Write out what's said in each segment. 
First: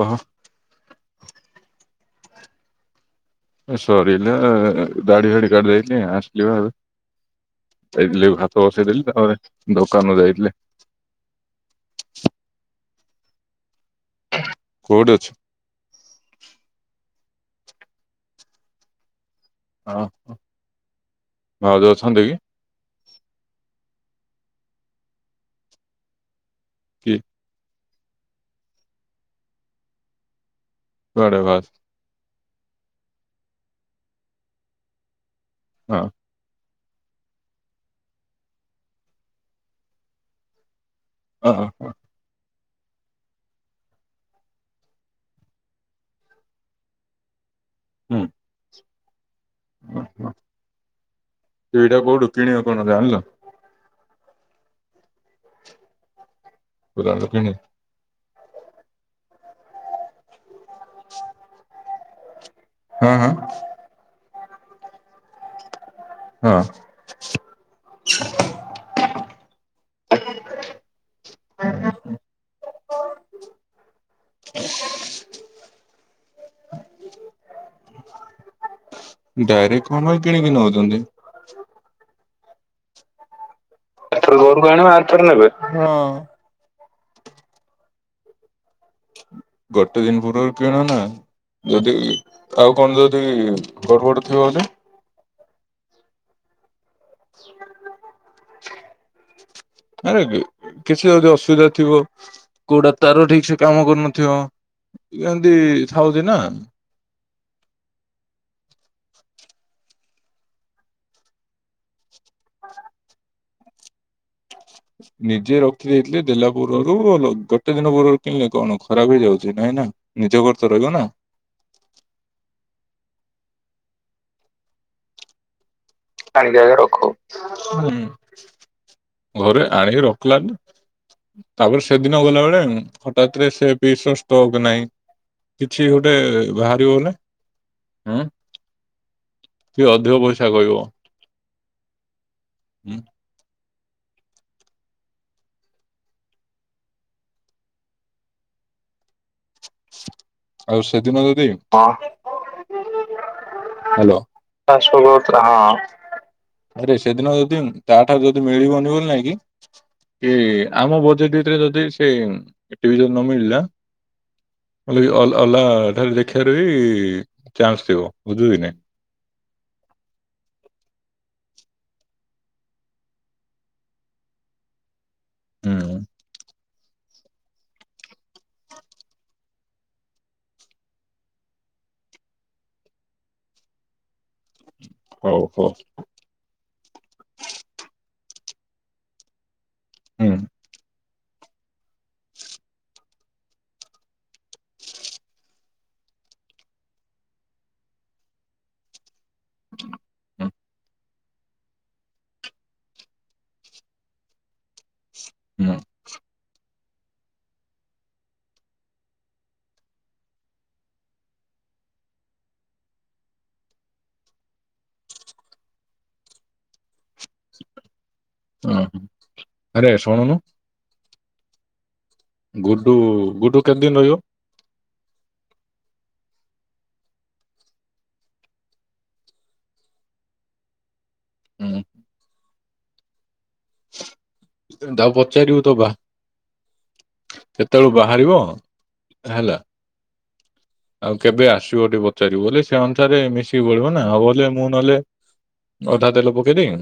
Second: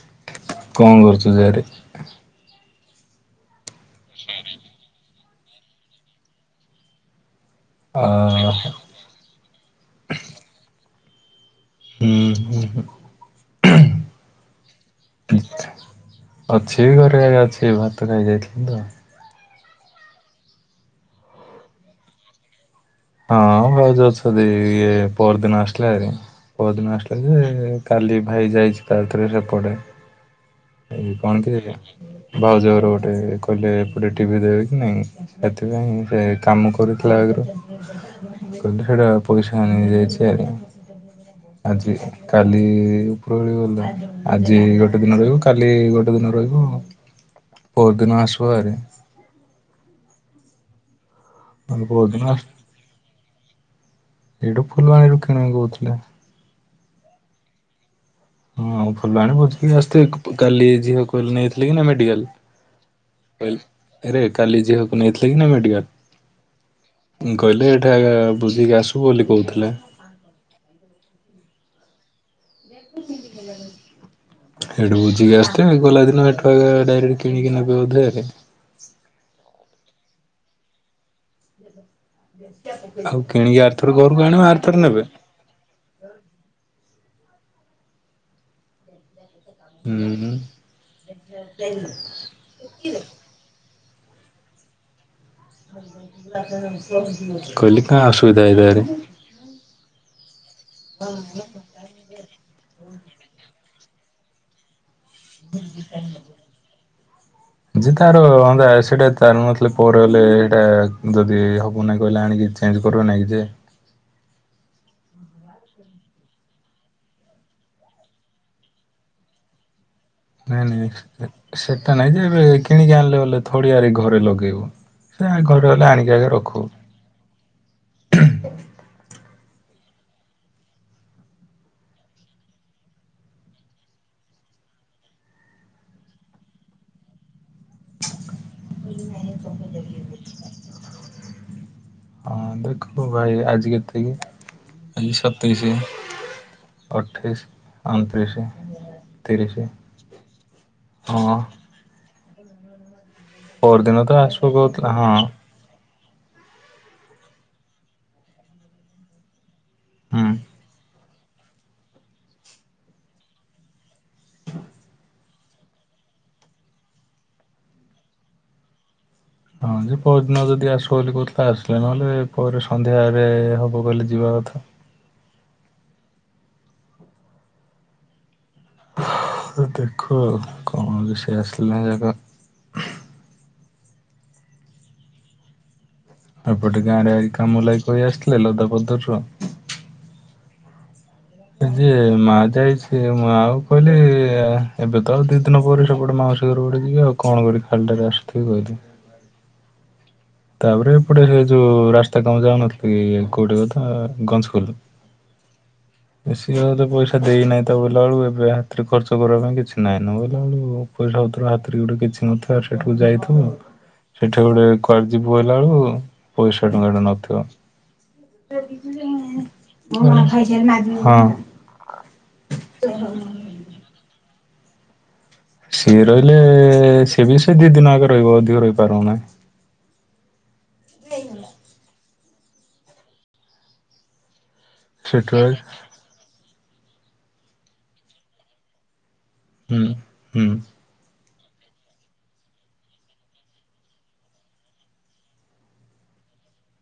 କହ। କଣ କରୁଛୁ ଯେ ହେଠୀ? ଏ ସରିଲା ଦାଢ଼ି ବାଢ଼ି କାଟିଦେଇକି ଆସିଲିଭାରି। ଆ ଆସିଲି ଭାତ ବସେଇଦେଲି ତାପରେ ଦୋକାନ ଯାଇଥିଲି। ହୁଁ ହୁଁ ହୁଁ। କୋଉଠି ଅଛ? ଅଛି ଘରେ ଆଜ୍ଞା ଅଛି ଭାତ ଖାଇ ଯାଇଥିଲି ତ। ହଁ ଭାଉଜ ଅଛନ୍ତି କି? ହଁ ଭାଉଜ ଅଛନ୍ତି ଇଏ ପରଦିନ ଆସିଲାଭାରି। ପରଦିନ କି ଆସିଲା ଯେ କାଲି ଭାଇ ଯାଇଛି ତାଥିରେ [unintelligible] ଏଇ କଣ କୁଆଡେ ଭାଉ କି ଭାଉଜ ଘର ଗୋଟେ କହିଲେ ଏପଟେ ଟିଭି ଦେବେ କି ନାଇଁ ସେଥିପାଇଁ ହଁ ସେ କାମ କରୁଥିଲା ଆଗରୁ। କହିଲେ ସେଇଟା ପଇସା ନେଇଯାଇଛି ଆଉ। ଓହ। ଆଜି କାଲି ଉପରବେଳି ଗଲୁ ଆଜି ଗୋଟେ ଦିନ ରହିବୁ କାଲି ଗୋଟେ ଦିନ ରହିବୁ ଆଉ। ପହର ଦିନ ଆସିବୁହାରୀ। ଓହୋ ମାନେ ଟିଭିଟା କୋଉଦିନ କୋଉଠୁ କିଣିବ କଣ ଜାଣିଲ? ଏଇଠୁ ଫୁଲବାଣୀରୁ କିଣିବେ କହୁଥିଲେ। ଦୋକାନରୁ କିଣିବେ? ହଁ ଫୁଲବାଣୀ ବୁଝିକ ଆସି କାଲି ଝିଅ କହିଲେ ନେଇଥିଲେ କି ନା ହଁ ହଁ ମେଡ଼ିକାଲ୍। ଆରେ କାଲି ଝିଅକୁ ନେଇଥିଲେ କି ନା ମେଡ଼ିକାଲ୍? ହଁ କହିଲେ ଏ ବୁଝିକି ଆସୁ ବୋଲି କହୁଥିଲେ। ସେଠୁ ବୁଝିକି ଆସିଥିଲି। ସେ ଗଲା ଦିନ ଏଠୁଆ ଡାଇରେକ୍ଟ କିଣିକି ନେବେ ବୋଧେ। ଡାଇରେକ୍ଟ କଣପାଇଁ କିଣିକି ନଉଚନ୍ତି? ଆଉ କିଣିକି ଆରଥର ଘରକୁ ଆଣିବ ଆରଥର ନେବେ। ହଁ। ଗୋଟେ ଦିନ ହୁଁ ପୁର୍ବରୁ କିଣ ନା ଯଦି ଆଉ କଣ ଯଦି ଘର ବଡ଼ ଥିବ ବୋଲି। କହିଲି କାହା ଅସୁବିଧା ହେଇଯାଏ। ଆରେ କିଛି ଯଦି ଅସୁବିଧା ଥିବ କୋଉଟା ତାର ଠିକ ସେ କାମ କରୁନଥିବ ଏମିତି ଥାଉଛି ନା। ଯେ ତାର ସେଇଟା ତାର ନଥିଲେ ପରେ ହେଲେ ସେଇଟା ଯଦି ହବ ନା କହିଲେ ଆଣିକି ଏଠି ଚେଞ୍ଜ କରିବେ ନେଇକି ଯେ [inaudible] ନିଜେ ରଖି ଦେଇଥିଲେ ଦେଲା ପୂର୍ବରୁ ଗୋଟେ ଦିନ ପୂର୍ବରୁ କିଣିଲେ କଣ ଖରାପ ହେଇଯାଉଚି ନାଇଁ ନା। ନିଜ ଘରେ ନାଇଁ ତ ରହିବ ନା। ନାଇଁ ସେଟା ନାଇଁ ଯେ ଏବେ କିଣିକି ଆଣିଲେ ବଲେ ଥଡିଆରେ ଘରେ ଲଗେଇବ ସେ ଘରେ ହେଲେ ଆଣି [unintelligible] ହୁଁ ଘରେ ଆଣି ରଖିଲାଠୁ। ତାପରେ ସେଦିନ ଗଲା ବେଳେ ହଠାତ୍ ରେ ସେ ବିସସ୍ତ ହବ କି ନାଇଁ। କିଛି ଗୋଟେ ବାହାରିବ ବଲେ ହୁଁ। ସିଏ ଅଧିକ ପଇସା କହିବ। ହଁ ହୁଁ ଦେଖନ୍ତୁ ଭାଇ ଆଜି କେତିକି ଆଜି ସତେଇସି। ଅଠେଇସି, ଅନତିରିଶି, ତିରିଶି। ଆଉ ସେଦିନ ହଁ ଯଦି ପରଦିନ ତ ହ୍ୟାଲୋ? ଆସିବ କହୁଥିଲା [unintelligible] ହଁ। ଆରେ ସେଦିନ ଯଦି ତା ଠାରୁ ଯଦି ମିଳିବନି ବୋଲି ନାଇଁ କି ହୁଁ। କି ଆମ ବଜେଟ୍ ଭିତରେ ଯଦି ସେ [unintelligible] ନ ମିଳିଲା ମୁଁ କହିଲି କି ଅଲ୍-ଅଲ୍ ଆ ଠାରେ ଦେଖିବାର ବି ଚାନ୍ସ ଥିବ, ବୁଝିବ କି ନାଇଁ। ହଁ ଯେ ପହଦିନ ଯଦି ଆସିବ ବୋଲି କହୁଥିଲା ଆସିଲେ ନହେଲେ ପରେ ସନ୍ଧ୍ୟା ରେ ହବ କହିଲେ ଯିବା କଥା। ହୁଁ। ତ ଦେଖ [unintelligible] ହଉ ହଉ। ଏପଟେ ଗାଁ ରେ ଆଜି କାମୁ ଲଗି କରି ଆସିଥିଲେ ଲଦା ପଦରରୁ ହୁଁ। ଯେ ମା ଯାଇଛି ମୁଁ ଆଉ କହିଲି ଏବେ ତ ଆଉ ଦି ଦିନ ପରେ ସେପଟେ ମାଉ ପଯିବି ଆଉ କଣ କର ଖାଲିଟାରେ ଆସିଥିବି କହିିବି। [inaudible] ତାପରେ ଏପଟେ ସେ ଯୋଉ ରାସ୍ତା କଣ ଯାଉନଥିଲ କି କୋଉଠି କଥା ଗଞ୍ଜକୁଲ। ହୁଁ। ବେଶୀ ତ ପଇସା ଦେଇନାହିଁ ତା ବୋଇଲାବେେଳକୁ ଏବେ ହାତରେ ଖର୍ଚ୍ଚ କରିବା ପାଇଁ କିଛି ନାହିଁ ନ ବୋଇଲା ବଳୁ ଆଉ। ପଇସା ପତର ହାତରେ ଗୋଟେ କିଛି ନଥିବ ସେଠାକୁ ଯାଇଥିବ ସେଠି ଗୋଟେ କୁଆଡେ ଯିବୁ ହେଲା ବେଳୁକୁ ପଇସା ଟଙ୍କାଟେ ନଥିବ। ହଁ, ହଁ। ଆରେ ଶୁଣୁନୁ ହଁ। ଗୁଡୁ ଗୁଡୁ କେତେ ଦିନ ରହିବ। ସିଏ ରହିଲେ ସେ ବି ସେ ଦି ଦିନ ଆଗେ ରହିବ ଅଧିକ ରହିପାରିବ ନାହିଁ। ହୁଁ। ତାକୁ ସେଠୁବେଳେ ପଚାରିବୁ ତୋ ବା କେତେବେଳୁ ବାହାରିବ ହେଲା। ହୁଁ ହୁଁ। ଆଉ କେବେ ଆସିବ ଟିକେ ପଚାରିବୁ ବୋଲେ ସେ ଅନୁସାରେ ମିଶିକି ପଳିବ ନା ହଉ ବଲେ ମୁଁ ନହେଲେ ଅଧା ତେଲ ପକେଇ ଦେଇ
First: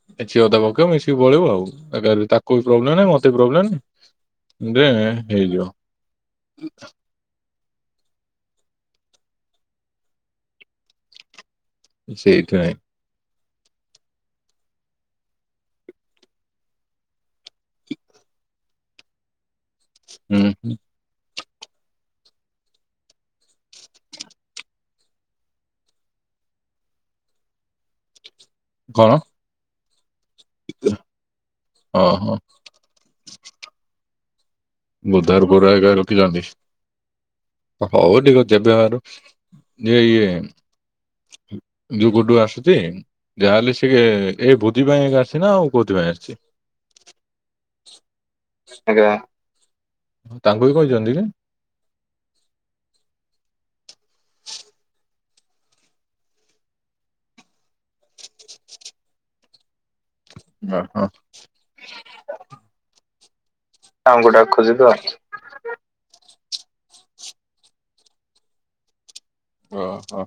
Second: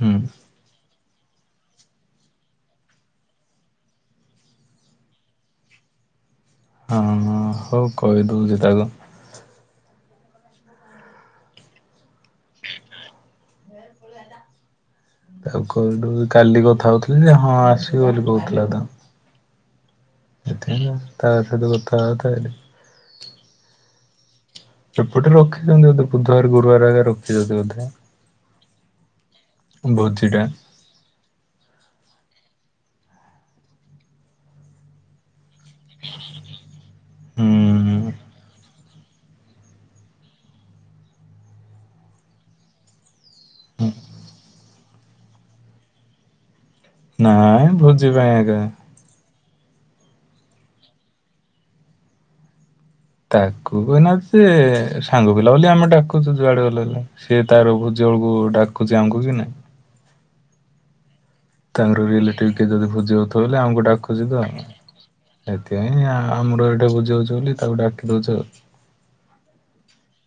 ହୁଁ କିଛି ଅଧା ପକେଇ ମିଶି ଟିକେ ପଳେଇବ ଆଉ ତାକୁ ବି ପ୍ରୋବ୍ଲେମ ନାଁ ମତେ ବି ପ୍ରୋବ୍ଲେମ୍ ନାଇଁ ଗେମେ ହେଇଯିବ। ହଁ ହଉ କହିଦଉଛି ତାକୁ। ସେଇଥି ପାଇଁ। ତାକୁ ହେଠୁ କାଲି କଥା ହଉଥିଲି ଯେ ହଁ ଆସିବି ବୋଲି କହୁଥିଲା ତ। ହୁଁ ହୁଁ। ଏଥିନାଁ ତା ସହିତ କଥା ହଉଥା ବେଲି। ଏପଟେ ରଖିଛନ୍ତି ବୋଧେ ବୁଧବାର ଗୁରୁବାର ଆଗେ ରଖିଛନ୍ତି ବୋଧେ। କଣ? ଭୋଜିଟା। ଅ ହ। ବୁଧୁବାର ଗୁରୁବାର ଏକା ରଖିଛନ୍ତି ହୁଁ ହଉ ଠିକ ଅଛି ଜେବେବାହାର। ଯେ ଇଏ ଯୁଗଡୁ ଆସୁଛି ଯାହାହେଲେ ସିଏ ଏ ବୁ ଭୋଜି ପାଇଁ ଆସିଚି ନା ଆଉ କଉଥିପାଇଁ ଆସିଛି? ନାଇଁ ଭୋଜିପାଇଁ ଆକା। ଆଜ୍ଞା ତାଙ୍କୁ ବି କହିଛନ୍ତି କି? ତାକୁ କହିନାହାନ୍ତି ଯେ ସାଙ୍ଗ ପିଲା ବୋଲି ଆମେ ଡାକୁଛୁ ଯୁଆଡେ ଗଲେ ବେଲି। ସେ ତାର ଭୋଜି ବେଳକୁ ଡାକୁଛି ଆମକୁ କି ନାଇଁ। ଅ ହ। ତାର ରିଲେଟିଭ କିଏ ଯଦି ଭୋଜି ଦଉଥିବ ବଲେ ଆମକୁ ଡାକୁଚି ତାଙ୍କୁ ତ। ଡାକୁଛି ସେଥିପାଇଁ ଆମର ଏଇଠେ ଭୂଜି ହଉଚି ବୋଲି ତାକୁ ଡାକି ଦଉଛୁ ଆଉ। ଅ ହୋ।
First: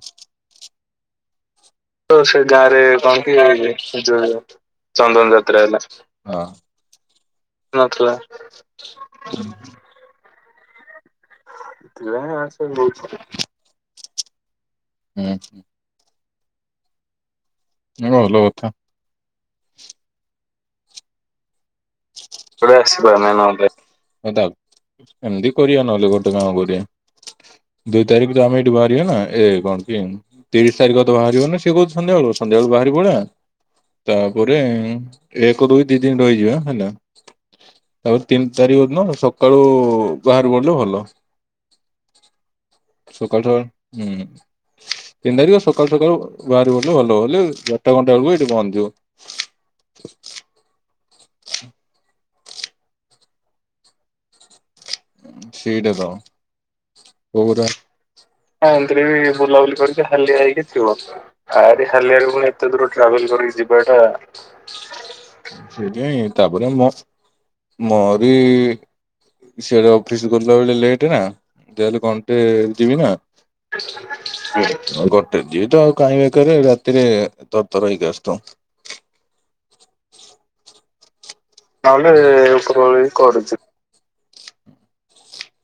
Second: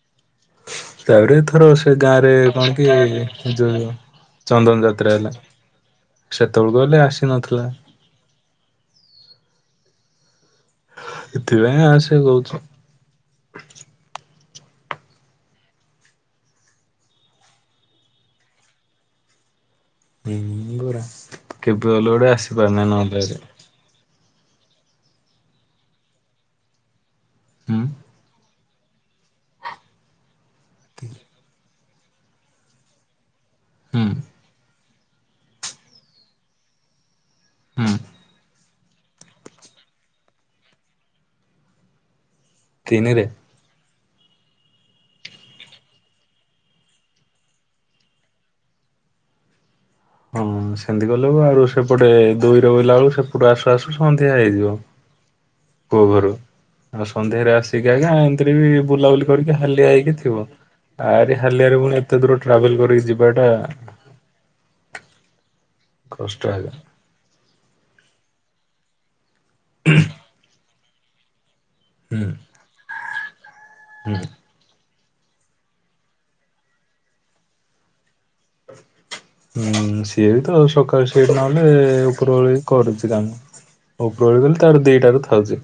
ତାପରେ ଏଥର ସେ ତ ସେ କଣ ଗାଁରେ କି କଣ କି ଯୋଉ ଚନ୍ଦନ ଯାତ୍ରା ହେଲା। ଚନ୍ଦନ ଯାତ୍ରା ହେଲା। ସେତେବେଳକୁ ହେଲେ ଆସିନଥିଲା ହଁ ନଥିଲା। ଏଥିପାଇଁ ଆସେ କହୁଛୁ। ବହୁତ୍। ହୁଁ। ନା ଭଲ କଥା। ହୁଁ ପରା କେବେ ଗଲୁ ଗୋଟେ ଆସି କେବେ ପାରୁନ ନହେଲେ। ଆସିପାରୁନି ତା ଏମିତି କରିବା ନହେଲେ ଗୋଟେ କଣ କରିବା ହୁଁ। ଦୁଇ ତାରିଖରେ ଆମେ ବାହାରିବ ନା ଏ କଣ କି ତିରିଶ ତାରିଖ ତ ବାହାରିବନି ସିଏ କହୁଚୁ ସନ୍ଧ୍ୟାବେଳୁ ସନ୍ଧ୍ୟାବେଳୁ ବାହାରିକି ପଳେଇବା। ହୁଁ ତାପରେ ଏକ ଦୁଇ ଦି ଦିନି ରହିଯିବା ହେଲା ହୁଁ ତାପରେ ତିନି ତାରିକ ଦିନ ସକାଳୁ ବାହାରି ପଡ଼ିଲେ ଭଲ। ତିନିରେ। ସକାଳ ସକାଳୁ ହୁଁ। ତିନି ତାରିଖ ସକାଳୁ ସକାଳୁ ବାହାରି ଗଲୁ ଭଲ ବୋଲି ବାରଟା ଘଣ୍ଟା ବେଳକୁ ଏଇଠି ପହଞ୍ଚିଯିବ। ହଁ ସେମତି କଲେ ଆଉ ସେପଟେ ଦୁଇରେ ବୋଇଲା ବେଳକୁ ସେପଟୁ ଆସୁ ଆସୁ ସନ୍ଧ୍ୟା ହେଇଯିବ। ସେଇଟା ପୁଅ ତ। ଘରୁ ଆଉ କଉ ସନ୍ଧ୍ୟାରେ କଥା। ଆସିକି ଆଜ୍ଞା ଏମିତିରେ ବି ଏମିତିରେ ବୁଲାବୁଲି ବି କରିକି ବୁଲାବୁଲି କରିକି ହେଇକି ଥିବ। ହାଲିଆ ହେଇକି ଥିବ। ଆରି ହାଲିଆରେ ଆରେ ପୁଣି ଏତେ ହାଲିଆରେ ଦୂର ପୁଣି ଏତେ ଟ୍ରାଭେଲ ଦୂର କରିକି ଟ୍ରାଭେଲ ଯିବାଟା କରିକି ଯିବାଟା ସେଇଥିପାଇଁ କଷ୍ଟ ତାପରେ ଆଜ୍ଞା ମୁଁ ମୋରି ସିଆଡ଼େ ଅଫିସ ଗଲାବେଳେ ଲେଟ୍ ହେଆଁ ଯାହେଲେ ହୁଁ। ଘଣ୍ଟେ ଯିବି ନା? ଗ ଯିଅ ତ ଆଉ କାହିଁକି ବେକାରେ ରାତିରେ ତର ତର ହେଇକି ଆସ ଥୁଅ। ହୁଁ ସିଏ ବି ତ ସକାଳୁ ସେଇଠି ନହେଲେ ଉପର ବେଳି କରୁଛି କାମ ଓପର ବେଳି ଗଲେ ତାର ଦିଇଟାରୁ ଥାଉଛି।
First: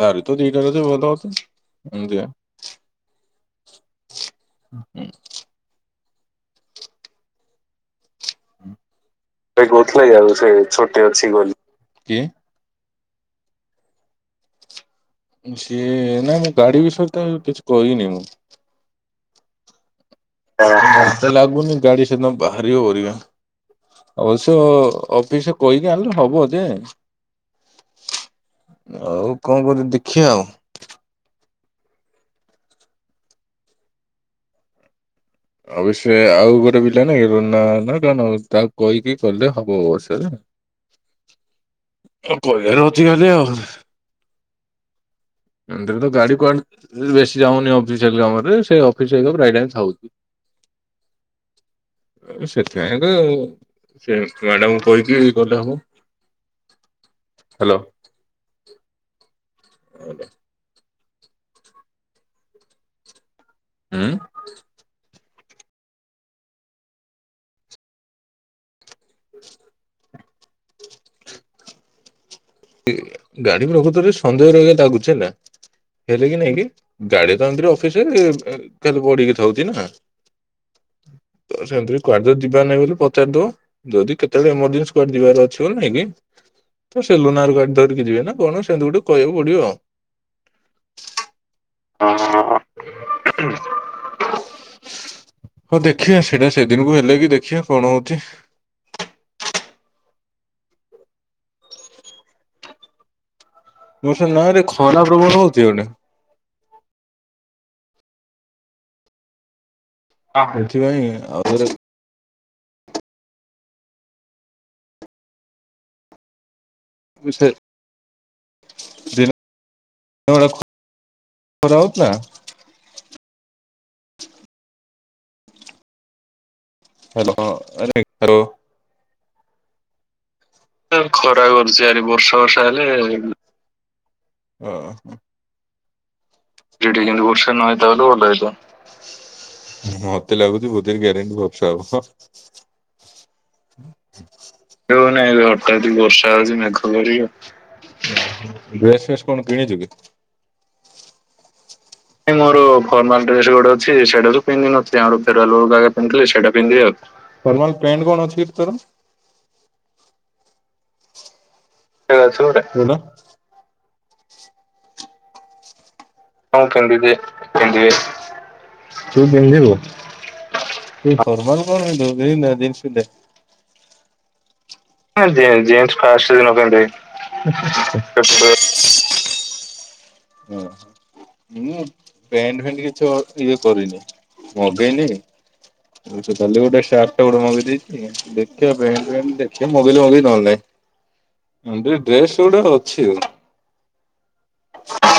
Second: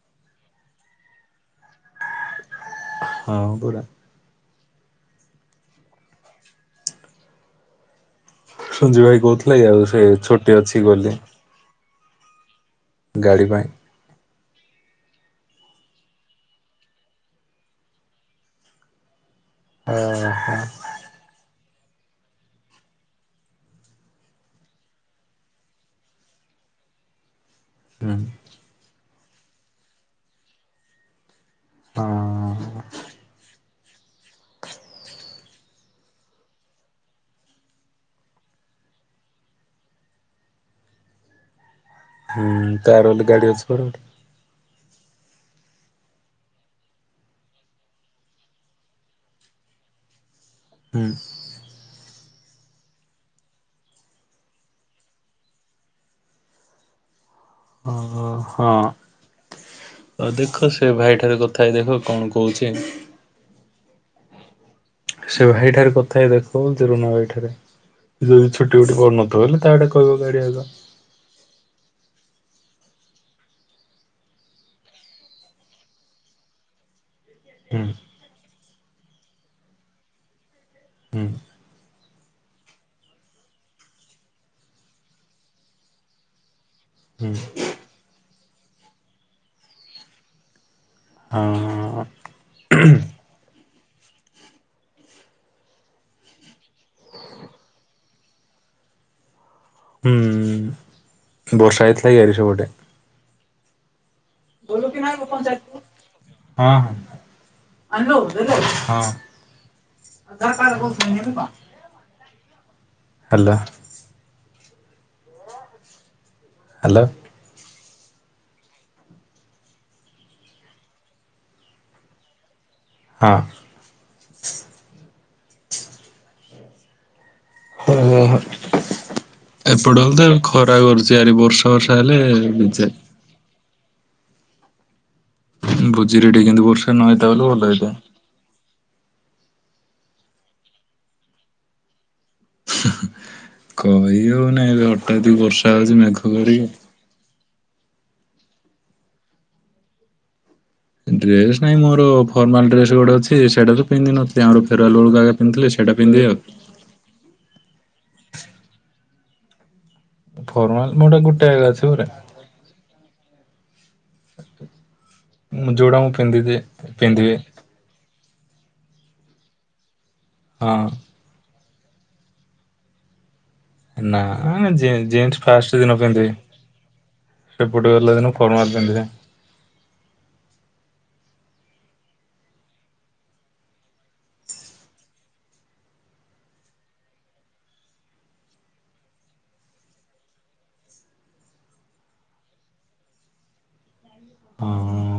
ତାରି ତ ଦିଇଟା ଅଛି ବଧ। [inaudible] ହଁ ପରା। ହ ହ। ସଞ୍ଜୁ ଭାଇ କଉଠ୍ ଭାଇ କହୁଥିଲା କି ଆଉ ସେ ଛୁଟିରେ ଅଛି ବୋଲି। କିଏ? ଗାଡ଼ି ପାଇଁ ସିଏ ନାଇଁ ମୁଁ ଗାଡି ବିଷୟରେ ତ କିଛି କହିନି ମୁଁ। ଆଁ ହା ଆଁ ହା ତ ଲାଗୁନି ଗାଡି ସେଦିନ ବାହାରିିବ ପରିକା? ଅବଶ୍ୟ ଅଫିସଏ କହିକି ଆଣିଲେ ହବ ଯେ। ହୁଁ ଆଉ କଣ କରି ଦେଖିବା ଆଉ? ହଁ ହୁଁ ଅବଶ୍ୟ ଆଉ ଗୋଟେ ପିଲା ନାଇଁ ବୁନ୍ଦାବନ ନା ତ। ନା କଣ ତାକୁ କହିକି କଲେ ହବ ଅବଶ୍ୟ ଯେ। ତମେ ହୁଁ କଇଆରୁ ତାର ଉଠି ହେଲେ ଗଲି ଗାଡି ଆଉ। ଅଛି ପରା ଗୋଟେ ଏମିତିରେ ତ ଗାଡି କୁଆଡେ ବେଶୀ ଯାଉନି ଅଫିସିଆଲି କାମରେ ସେ ଅଫିସ୍‌ ରେ ପ୍ରାୟେ ଟାଇମ୍ ଥାଉଚି। ହୁଁ। ସେଥିପାଇଁ କା ଆଉ। ସେ ଛୁଆଟାକୁ କହିକି କଲେ ହବ ହାଲୋ। ଅ ହଁ ଅଦେଖ ସେ ସେ ଭାଇଠାରେ କଥା ହେଇ ଦେଖ କଣ କହୁଚି। ଉଁ। ସେ ଭାଇ ଠାରେ କଥା ହେଇ ଦେଖ ରୁନୁ ଭାଇ ଠାରେ ଯଦି ଛୁଟି ବୁଟି ପଡୁ ନଥବ ହେଲେ ତାକୁ ଡାକ। କୋଉ ଗାଡ଼ି ଆଗ ଗାଡି ବି ପ୍ରକୃତରେ ସନ୍ଦେହ ରହିବା ଦାଗୁଛେ ହେଲା। ହେଲେ କି ନାଇଁ କି? ଗାଡି ତ ଏମିତିରେ ହୁଁ ଅଫିସରେ କାଲି ପଡିକି ଥାଉଛି ନା? ହୁଁ ତ ସେମିତି କୁଆଡେ ଯଦି ଯିବାର ନାହିଁ ବୋଲି ପଚାରି ଦଉ। ଯଦି କେତେବେଳେ ଏମଜେନ୍ସି କୁଆଡେ ଯିବାର ଅଛି ବୋଲି ନାଇଁ କି? ତ ସେ ହୁଁ। ଲୁନାର ଗାଡି ଧରି ଯିବେ ନା କଣ ସେମିତି ଗୋଟେ କହିଆକୁ ପଡିବ ଆଉ। ହ ହଉ ଦେଖିଆ ସେଇଟା ସେଦିନକୁ ହେଲେ କି ଦେଖିବା କଣ ହଉଛି ହୁ ବର୍ଷା ହେଇଥିଲା କି ଆଡେ ସେପଟେ? ବର୍ଷା ନା ରେ ଗଲୁ କି ଖରା ନାଇଁ ପ୍ରବଳ ହଉଛି ପଞ୍ଚାୟତକୁ? ଏପଟେ। ହଁ ହଁ। ହ ଆଧାର କ କହୁ ସେଥିପାଇଁ କଣ ଆଉ ହ୍ୟାଲୋ। ହାଲୋ। [unintelligible] [unintelligible] ହଁ। [unintelligible] ହଁ ତ ଖରା କରୁଚି ଆର ଖରା ବର୍ଷା କରୁଛି ବର୍ଷା ଆରେ ହେଲେ ବର୍ଷା ବିଜେ ହଁ ହ। ଭୋଜି ରେ ଟିକେ କେନ୍ତୁ ବର୍ଷେ ନହେଇ ତାତା ବଲେ ବର୍ଷା ନ ଭଲ ହେଇତା ହେଇଥାଏ। ବଲେ ଭଲ ହେଇଥିବ। ମତେ ଲାଗୁଚି ବଧେ ଗେରଣ୍ଟି ଭପସ୍ ଆବ୍। କହି ହେଉନାହିଁ ହଠାତ୍ ବର୍ଷା ହଉଚି ମେଘ ଘଡି। ଘଡି ଡ୍ରେସ୍ ଫେସ୍ କଣ କିଣିଛୁ କି? ଡ୍ରେସ ନାଇଁ ମୋର ମୋର ଫର୍ମାଲ ଡ୍ରେସ ଗୋଟେ ଫର୍ମାଲ ଅଛି ଡ୍ରେସ୍ ସେଇଟା ଗୋଟେ ତ ଅଛି ପିନ୍ଧି ସେଇଟା ନଥିଲି ଆମର ଫେରୱାଲ ପିଧୀନଥିଲି ବେଳକୁ ଆମର ଆଗେ ପିନ୍ଧିଥିଲି ଫେରୁଆଲ୍ ସେଇଟା ଆଗେ ପିନ୍ଧିବି ପିଥିଲି ଆଉ। ସେଟା ପିନ୍ଧ ଆଉର୍ମା ପଣ୍ଟ କଣ ଅଛି ତର। ଫର୍ମାଲ ମୋଟା ଗୋଟେ ଜା ଅଛି ପୁରା। [unintelligible] ଯୋଡା ମୁଁ ପିନ୍ଧି ଦିଏ ପିନ୍ଧିବେ। ପିନ୍ଧିବେ ତୁ ପିନ୍ଧିବୁ। ହଁ। ସେଇ ଫର୍ମାଲ କୁ ଦ ଦିନିସେ [unintelligible] ନାଁ ଯେ ଜିନ୍ସ ଫାଷ୍ଟ ଜିନ୍ସ ଦିନ ପିନ୍ଧେ ଫାଷ୍ଟ ଦିନ ପିନ୍ଧେ। ସେପଟେ ଗିଲ ଦିନ ଫର୍ମାଲ ପିନ୍ଧିଥାଏ। ହୁଁ। ହୁଁ ବ୍ୟାଣ୍ଡ ଫେଣ୍ଡ କିଛି ଇଏ କରିନି ମଗେଇନି। ତାହେଲେ ଗୋଟେ ସାର୍ଟ ଟା ଗୋଟେ ମେଇ ଦେଇଛି ଦେଖିବାେଣ୍ ଦେଖ ମଗେଇ ମଗେଇ ନହେଲେ ନାଇଁ। ଟେ ଡ୍ରେସ୍ ଗୋଟେ ଅଛି ଆଉ। ହଁ।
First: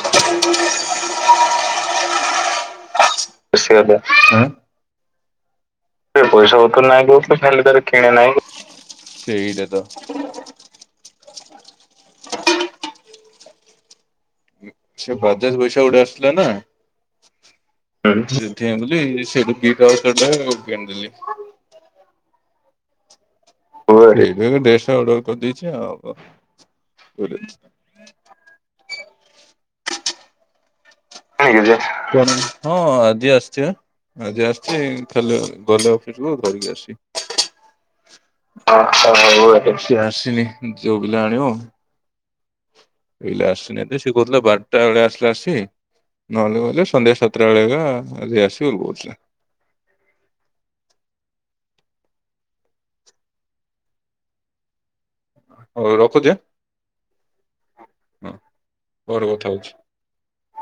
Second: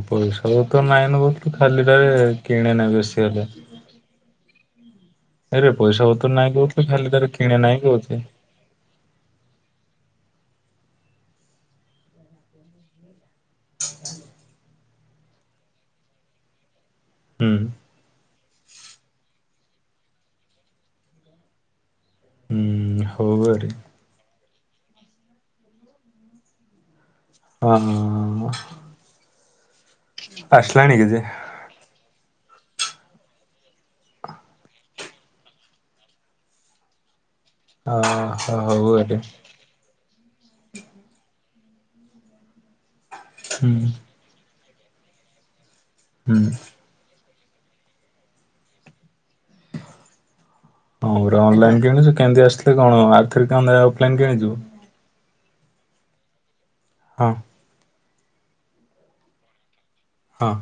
ପଇସା ତ ନାଇଁନ ବୋ ଖାଲି ଟାରେ କିଣେ ନାହି ବେଶୀ ହେଲେ। [unintelligible] ଆରେ ପଇସା ସେ ପତ୍ର ନାଇଁ ପଇସା କହୁଥିଲୁ ହ ନାଇଁ ଖାଲିଟାରେ କଉଥିଲ କିଣେ ଖଲେ ନାହିଁ ତରେ କିଣେ କହୁଛି ନାହିଁ। [unintelligible] ହ ହ ସେ ବଜାଜ୍ ପଇସା ଗୁଡା ଆସିଥିଲା ନାଁ। ହୁଁ। [unintelligible] ହୁଁ ହଉ ଭାରି। ତ ହେଇଥିପାଇଁ ଟିକେ ଡ୍ରେସଟା ଅର୍ଡର କରିଦେଇଛି ଆଉ ଅ ହଁ ଅଁ ଆସିଲାଣି କି ଯେ। ହଁ ଆଜି ଆସିଚି ବା। ଆଜି ଆସିଚି ଖାଲି ଗଲେ ଅଫିସକୁୁ ଧରିକି ଆସିବି। ଅ ହଉ ଆରେ ଆଉ ଏ ସି ଆସିନି ଯଉପିଲା ଆଣିବ ପିଲା ହୁଁ ଆସିନାଁହାନ୍ତି ସେ କହୁଥିଲା ବାରଟା ବେଳେ ଆସିଲା ଏସିକି ହୁଁ। ନହେଲେ କହୁଥିଲେ ସନ୍ଧ୍ୟା ସାତ ସାତ ଟା ବେଳ ହେଲା ଆଜି ଆସିବ କହୁଥିଲା। ହଁ ପୁରା ଅନଲାଇନ୍ କିଣିଚୁ କେନ୍ତି ଆସିଲେ କଣ ଆଉ ଥରେ କେଣ ଲାଗି ଅଫଲାଇନ୍ କିଣିଯିବୁ। ହଉ ରଖୁଚି ଆଁ। ହଁ। ହୁଁ ପରେ କଥା ହଉଚି। ହଁ।